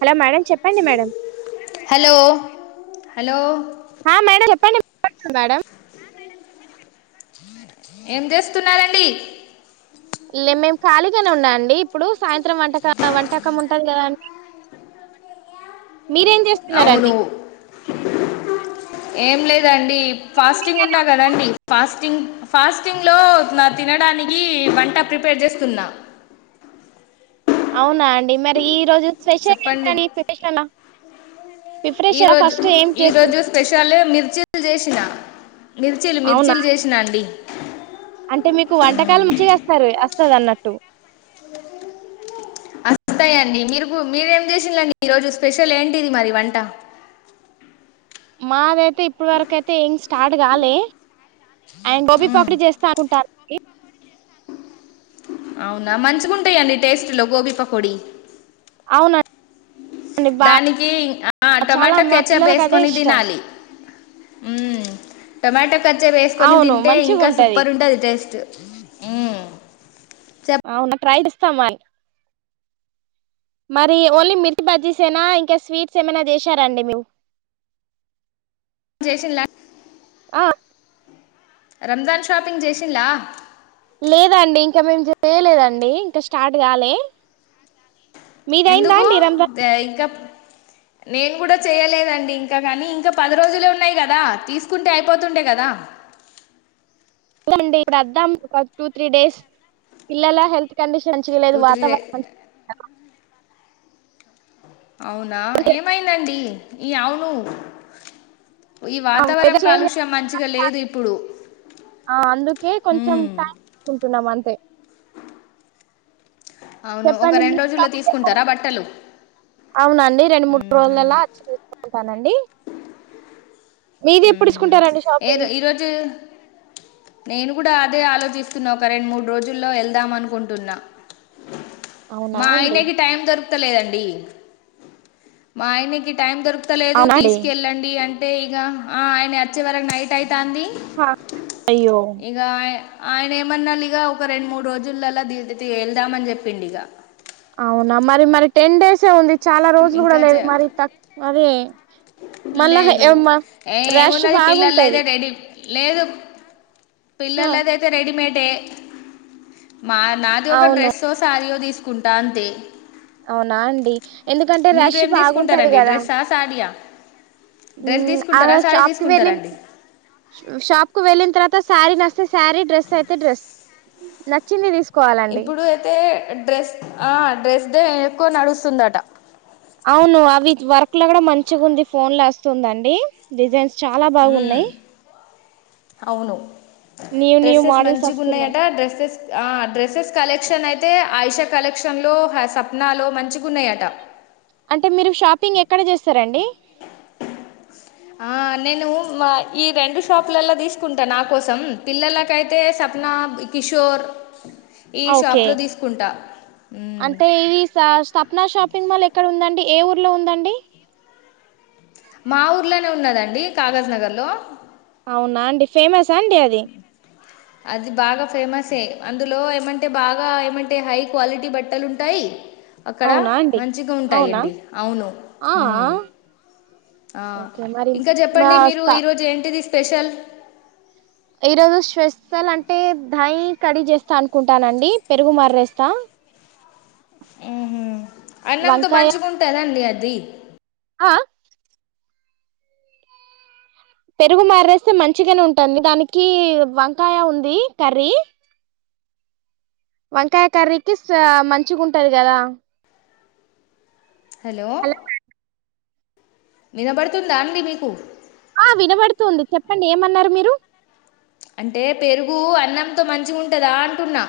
Hello madam చెప్పండి madam hello hello ఆ madam చెప్పండి మేడం ఏం చేస్తున్నారండి ఇళ్లే మే ఖాళీగానే ఉన్నాఅండి ఇప్పుడు సాయంత్రం వంటక వంటకం ఉంటుంది కదా అండి మీరేం అవును చేస్తున్నారండి ఏం లేదండి ఫాస్టింగ్ ఉన్నా కదండి ఫాస్టింగ్ ఫాస్టింగ్లో నా తినడానికి వంట ప్రిపేర్ చేస్తున్నా అవునా అండి మరి ఈ రోజు స్పెషల్ చెప్పండి ఏంటని ప్రిపరేషనా ప్రిఫరేష ఈరోజు ఫస్ట్ ఏం ఈరోజు చేస్తున్నా స్పెషల్ మిర్చీలు చేసిన మిర్చీలు మిర్చీలు చేసినా అండి అంటే మీకు వంటకాలు మంచిగా వస్తారు వస్తది అన్నట్టు ఉంటాయండి మీరుకు మీరేం చేసిండ్రు అండి ఈరోజు స్పెషల్ ఏంటిది మరి వంట మాదే ఇప్పుడు వరక అయితే ఏం స్టార్ట్ కాలే అండ్ గోబీ మ్మ్. పాపిడి చేస్తా అనుకుంటా అండి అవునా మంచిగుంటాయా టేస్ట్లో గోబీపకోడి అవునండి బా దానికి చాలా టొమాటో మా కెట్చుప్ పిల్లలకి అదే వేసుకొని ఇష్టం తినాలి ఉమ్ టొమాటో కెట్చప్ వేసుకని అవును తింటే మంచిగా ఇంకా ఉంటది సూపర్ ఉంటాది టేస్ట్ హమ్ అవునా ట్రై చేస్తాంని మరి ఓన్లీ మిర్చి బజ్జీస్ ఏనా ఇంకా స్వీట్స్ ఏమైనా చేసారాండి మీవు జేసిన్ల రంజాన్ షాపింగ్ చేసింలా లేదండి ఇంకా మేము చేయలేదండి ఇంక స్టార్ట్ కాలే మీదయిందా ఎందుకు అండి రంజాన్ ద ఇంకా నేను కూడా చేయలేదండి ఇంకా కానీ ఇంకా పది రోజులే ఉన్నాయి కదా తీసుకుంటే అయిపోతుండే కద చండి ఇప్పుడు వద్దాం ఒక టూ త్రీ డేస్ పిల్లల హెల్త్ కండిషన్ టూ మంచిగాలేదు త్రీ డే వాతావరణం మంచి అవునా మంచి ఏమైందండి ఈ అవును ఈ వాతావరం కాలుష్యం మంచిగా లేదు ఇప్పుడు అందుకే కొంచెం మ్మ్ టైం తీసుకుంటున్నాం అంతే అవును ఒక చెప్పండి మీ రెండు రోజుల్లో తీసుకుంటారా బట్టలు అవునండి రెండు మూడు మ్మ్హ్మ్ రోజులలాచ్చ వుంటానండి హమ్ హమ్ ఏద షాపింగ్ ఈరోజు నేను కూడా అదే ఆలోచిస్తున్నా రెండు మూడు రోజుల్లో వెళ్దాం అనుకుంటున్నా అవునా అండి మాయనేకి టైమ్ దరు లేదండి మా ఆయనాకి టైం దొర్ కొత్తలేదు అవునా అండి తీసుకెళ్ళండి అంటే ఇగ ఆయన వచ్చే వరకు నైట్ అయితే తాంది అయ్యో ఇగా ఆయన ఏమన్నా ఇగ ఒక రెండు మూడు రోజులల దీ వెళ్దామని చెప్పిండు ఇగ అవునా మరి మరి టెన్ డేస్ ఉంది చాలా రోజులు ఇంకా కూడా లేదు చె- మరి ఇట్ల మరి మళ్ళా లేదు ఏ రష్ ఏమున్నది పిల్లలు అయితే బాగుంటది రెడీ లేదు ఆ పిల్లల అద అతే రెడి మేడ్ తే మా నాది ఒక అవును డ్రెస్ ఓ సారి యో తీసుకు కుంటాంతే అవునా అండి ఎందుకంటే మీరు రష్ ఏం బాగుంటది తీసుకుంటారండి కదా డ్రెస్సా సాడియా ఆ షాప్ కు వెేళ తీసుకుంటారండి షాప్ కు వెేలి త శారీ నచ్చస్తే శారీ డ్రెస్ అయితే డ్రస్ నచ్చింది తీసుకు ఇప్పుడు అయితే డ్రెస్ ఆహ్ డ్రెస్ దే ఎక్కువ నడుస్తుందట. అవును అవి వర్క్ లో కూడా మంచిగా ఉంది. ఫోన్ లో వస్తుందండి డిజైన్స్. చాలా మ్మ్ బాగున్నాయి. అవును. న్యూ న్యూ డ్రెస్సెస్ మోడల్స్ మంచిగా వస్తున్నాయి ఉన్నాయట డ్రెస్సెస్. ఆహ్ డ్రెస్సెస్ కలెక్షన్ అయితే ఆయిషా కలెక్షన్లో సప్నాలో మంచిగా ఉన్నాయట. అంటే మీరు షాపింగ్ ఎక్కడ చేస్తారండి. ఆహ్ నేను మా ఈ రెండు షాపులలా తీసుకుంటాను నా కోసం పిల్లలకైతే సప్నా కిషోర్. ఈ ఆహ్ ఓకే షాప్లో తీసుకుంటా మ్మ్. అంటే ఇది సప్నా షాపింగ్ మాల్ ఎక్కడ ఉందండి. ఏ ఊర్లో ఉందండి. మా ఊర్లోనే ఉన్నదండి కాగజ్ నగర్లో. అవునా అండి ఫేమస్ సండే అది. అది బాగా ఫేమసే అందులో ఏమంటే బాగా ఏమంటే హై క్వాలిటీ బట్టలు ఉంటాయి. అక్కడ అవునా అండి మంచిగా ఉంటాయి అవునా అండి అవును ఆ ఆ ఉమ్ ఆహ్ ఓకే మరి ఇంకా మా చెప్పండి మీరు స ఈ రోజు ఏంటిది. స్పెషల్ ఈ రోజు స్పెషల్ అంటే దాయి కడి చేస్తా అనుకుంటానండి పెరుగు మరేస్తా. ఉహూ అన్నంతో మంచుగుంటాదండి అది. అది ఆహ్ పెరుగు మారేస్తే మంచిగానే ఉంటుంది దానికి వంకాయ ఉంది కర్రీ. వంకాయ కర్రీకి మంచిగా ఉంటది కదా. హలో అలా వినబడుతుందా అండి మీకు. ఆహ్ వినబడుతుంది చెప్పండి ఏమన్నారు మీరు. అంటే పెరుగు అన్నంతో మంచిగుంటదా అంటున్నా.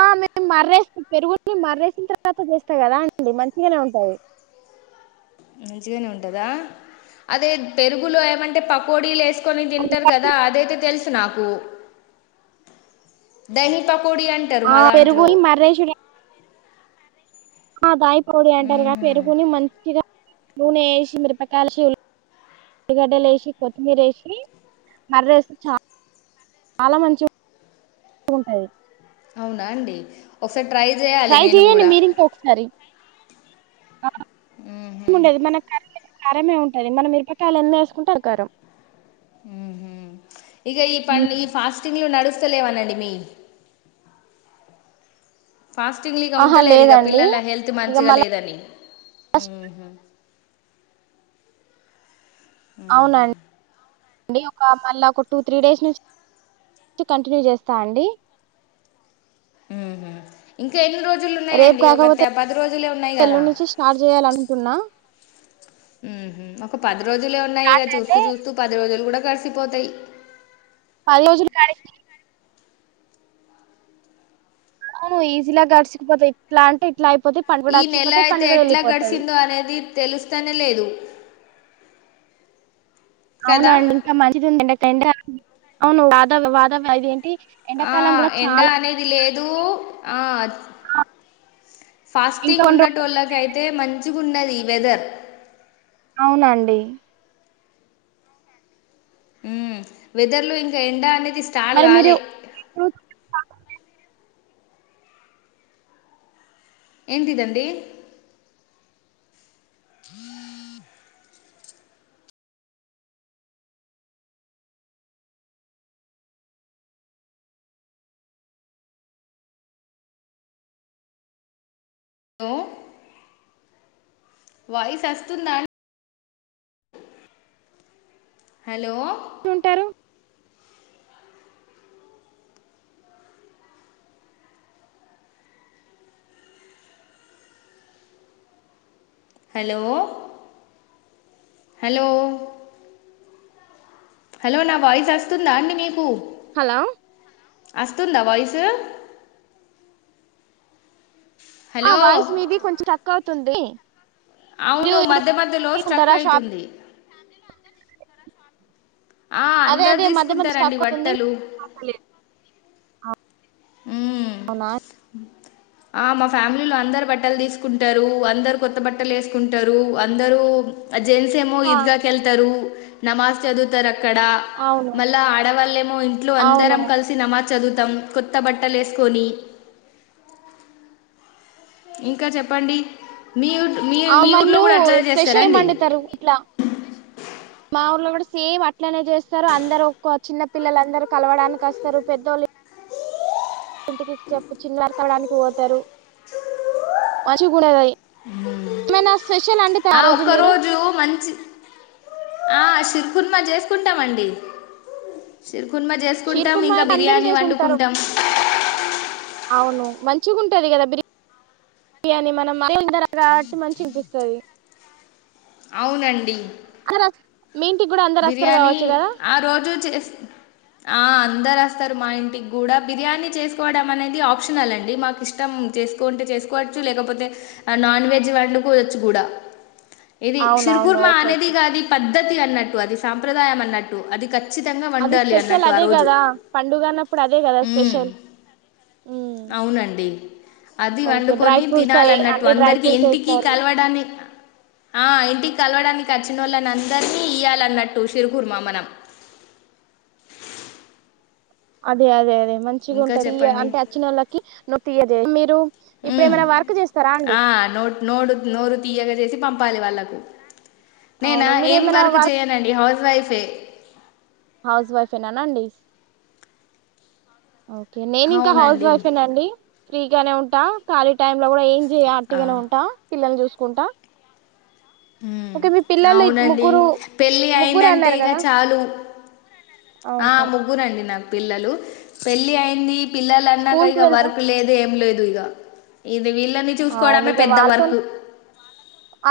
ఆహ్ మేము మర్రేస్త పెరుగుని మర్రేసిన తర్వాత చేస్తా కదా అండి మంచిగానే ఉంటది. మంచిగానే ఉంటదా అదే పెరుగులో ఏమంటే పకోడీలు వేస్ కొని తింటారు కదా అదైతే తెలుసు. నాకు డైని ప్ ఆహ్ పెరుగును మర్రేసుడు. అదాయి కోడి అంటారు గానీ ఊహు పేరుగుని మంచిగా. నూనె యేసి మిరపకాయలేసి ఉల్లిగడ్డలు యేసి కొత్తిమీర యేసి మర్ర వేస్తే చ చాలా మంచిగ ఉంటది. అవునా అండి. ఒకసారి ట్రై చేయాలి ట్రై నేను చెయండి కూడా మీరింట్లో ఒకసారి. ఊహు ఉండది మన క కరమే ఉంటుది మనం ఇరపకాయలు ఎన్ని వేసుకుంటే ఆ కరం మ్ మ్ ఇగా ఈ పం ఈ ఫాస్టింగ్ లో నడు అస్సలేవనండి మీ ఫాస్టింగ్ ఇక ఆహా ఉండలేరు ఇక లేదండి పిల్లల హెల్త్ ఇక మంచిగా మళ్ళా లేదని మ్ హు అ ఒక మళ్ళీ ఒక టూ త్రీ డేస్ నుంచి కంటిన్యూ చేస్తా అండి ఇంకా ఎన్ని రోజు రేపు కాకపోతే ఎల్లు కదా నుంచి స్టార్ట్ చేయాలనుకున్నా ఒక పది రోజులే ఉన్నాయి ఇక స్టార్ట్ చూస్తూ అయితే చూస్తూ పది రోజులు కూడా కలిసిపోతాయి పళ అజు కాడ ఆవును ఈజీలాగా గడ్స్క్ పోతయి ఇట్ల అంటే ఇట్ల ఈ నెల అయితే ఎట్లా గడిచిందో అనేది తెలుస్తేనే లేదు కదా అవునండి ఇంకా మంచిది ఉ ఎంక అవును వాద వాదవ్య ఇదేంటి ఆ ఎండ అనేది లేదు ఆ ఇంకా ఫాస్టింగ్ కొన్ని ఉన్నట్ రోజులు వాళ్ళకయితే మంచి గున్నది వెదర్ అవునండి ఉ వెదర్లు ఇంకా ఎండ అనేది స్టాల్ మరి మీరు గాలే ఎంటితండి హలో వాయిస్ వస్తుందా హలో చంటారు హలో హలో హలో నా వాయిస్ వస్తుందా అండి మీకు హలో అస్తుందా వయిసు ఆ వాయిస్ మీది కొంచెం తక్కు అవుతుంది మీరు అవును ఇప్పుడు మధ్య మధ్యలో స్ట్రక్ ఉంటారా షాప్ అయితుంది ఆ అదే అందరు అదే మధ్య మధ్య తీసుకుంటారండి స్ట్రక్ అవుతుంది బట్టలు మ్మ్ అవునా ఆ మా ఫ్యామిలీలు అందరు బట్టలు తీసుకుంటారు అందరు కొత్త బట్టలు వేసుకుంటారు అందరూ ఆ జెంట్స్ ఏమో ఆ ఇద్గాకెళ్తారు నమాజ చదువుతరక్ అక్కడ అవును మళ్ళా ఆడవాళ్ళేమో ఇంట్లో అవును అందరం కలిసి నమాజ్ చదువుతాం కొత్త బట్టలు వసుకొని ఇంకా చెప్పండి మీ ఊ- మీ ఆ మీ మ ఊర్లో మీరు కూడా అట్లనే స్వెష ఏ చేస్తారండి మండుతారు ఇట్లా మా ఊర్ళ కూడా సేమ్ అట్లనే చేస్తారు అందరు ఒ చిన్న పిల్లలందరుూ కలవడానికి వస్తారు పెద్దోళ్ళు ఇంటికి చెప్పు చిన్న వర కావడానికి పోతారు మంచి కూడా ఏమైనా స్పెషల్ వండుతా ఆ ఒక్క మీరు రోజు మంచి ఆ శిర్ కుర్మా చేసుకుంటామండి చిరుకునుమ చేసుకుంటాం షీర్కుర్మా ఇంకా అయితే అందరు బిర్యానీ చేసుకుంటారు వండుకుంటాం మచ్చుకుంటుంది కదా బిర్ బిర్యానీ మనం ధర కాబట్టి మంచి వినిపిస్తుంది అవునండి మీ ఇంటికి కూడా అందరు వస్తారు బిర్యానీ కావచ్చు కదా ఆ రోజు చే అందరు వస్తారు మా ఇంటికి కూడా బిర్యానీ చేసుకోవడం అనేది ఆప్షనల్ అండి మాకు ఇష్టం చేసుకుంటే చేసుకోవచ్చు లేకపోతే నాన్ వెజ్ వండుకోవచ్చు కూడా ఇది అవునవును సిరుకుర్మ ఓకే ఓకే అనేదిగాది పద్ద పద్దతి అన్నట్టు అది సాంప్రదాయం అన్నట్టు అది ఖచ్చ అది స్పెషల్ అదే కదా పండుగ అన్నప్పుడు అదే కదా మ్మ్. స్పెషల్ అవునండి అది ఓకే డ్రై వండుకొని ఫ్రూట్స్ తినాలి అన్నట్టు అన్ని డ్రై అందరికి ఫ్రూట్స్ ఇంటికి వేస్తారు కలవడాన్ని ఆ ఇంటికి కలవడానికి వచ్చిన వాళ్ళని అందరినీ ఇయ్యాలని నటుషిర్ కుర్మా మనం అదే అదే అదే మంచిగా ఇంకా ఉంటది తీయ్య చెప్పండి అంటే వచ్చినోళ్ళకి నువ్వు తీయేయ మీరు ఇప్పుడ ఉమ్ ఏమైనా వర్క్ చేస్తారా అండి ఆ పాలి వాళ్ళకు నేనా అవును మీరు ఏం ఏమైనా వర్క్ చేయనండి హౌస్ వైఫే హౌస్ వైఫ్ ఎ నర్నాడిీస్ ఓకే నేను ఇంకా హౌస్ అవునండి వైఫేనాండి ఫ్రీగానే ఉంటా ఖాళీ టైమ్ లో కూడా ఏం జ ఆ అట్కగానే ఉంటా పిల్లని చూస్త చూసుకుంటా ఓకే మీ పిల్లలు ఇద్- అవునండి ముగ్గురు పెళ్ళి ముగ్గురు అయిందంటే అన్నారు ఇక కదా చాలు ఆ అవును ముగ్గురండి నాకు పిల్లలు పెళ్లిి అయిన్ని పిల్లలు అన్నాక స్కూల్ కి ఇక వెళ్తా వర్క్ లేదు ఏం లేదు ఇగా ఇది విల్ అవును ఇక వాళ్ళతో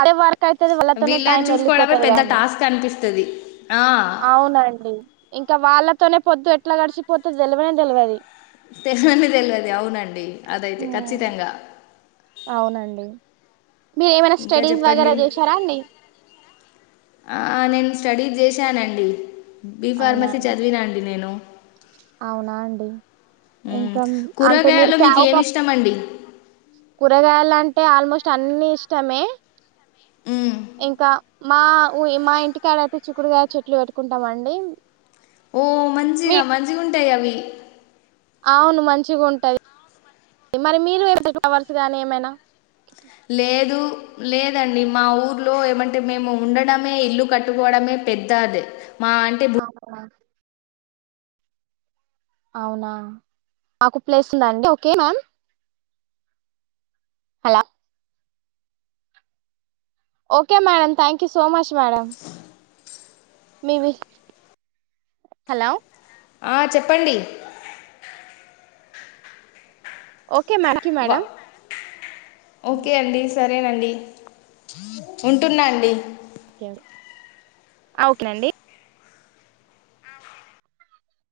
అదే వర్క్ అయితది వాళ్ళతోనే టైం వీళ్ళని చూసుకోవడమే వెళ్ళిపోతుంది గా పెద్ద అండి టాస్క్ అనిపిస్తది ఆ అవునండి ఇంకా వాళ్ళ తోనే పొద్దు ఎట్లా గడిసిపోతది తెలవనే తెలివది తెల్వానే తెల్వదు అవునండి అదైతే ఖచ్చితంగా అవునండి మీరు ఏమైనా ఇంకా స్టడీస్ వగేర చెప్పండి చేసారా అండి ఆ! నేను స్టడీ చేశానండి బి అవునా ఫార్మసీ అండి చదివినండి నేను అవునా అండి ఉహ్ ఇంకా మ్ అంటే మీరు కూరగాయలో ఫ్యా మీకు ఒక ఏం ఇష్టం అండి కూరగాయలు అంటే ఆల్మోస్ట్ అన్ని ఇష్టమే హ్మ్. ఇంకా మా ఊ మా ఇంటికాడ అయితే చిక్కుడుకాయ చెట్లు పెట్టుకుంటామండి ఓ మీ మంచిగా మంచిగుంటయి అవ్వి అవును మంచిగా ఉంటది మరి మీరు ఏ ఫ్లవర్స్ గాని ఏమైనా లేదు లేదండి మా ఊర్లో ఏమం అంటే మేము ఉండడమే ఇల్లు కట్టుకోవడమే పెద్దఅది ఆహా అవునా మాకు ప్లేసు ఉందండీ okay ma'am hello okay madam thank so much madam మీ వి హలో ఆ చెప్పండి ఓకే మ్యాడమ్ థ్యాంక్యూ వ మ్యాడమ్ ఓకే అండి. సరేనండి ఉంటున్నా అండి ఓకే ఆ ఓకేనండి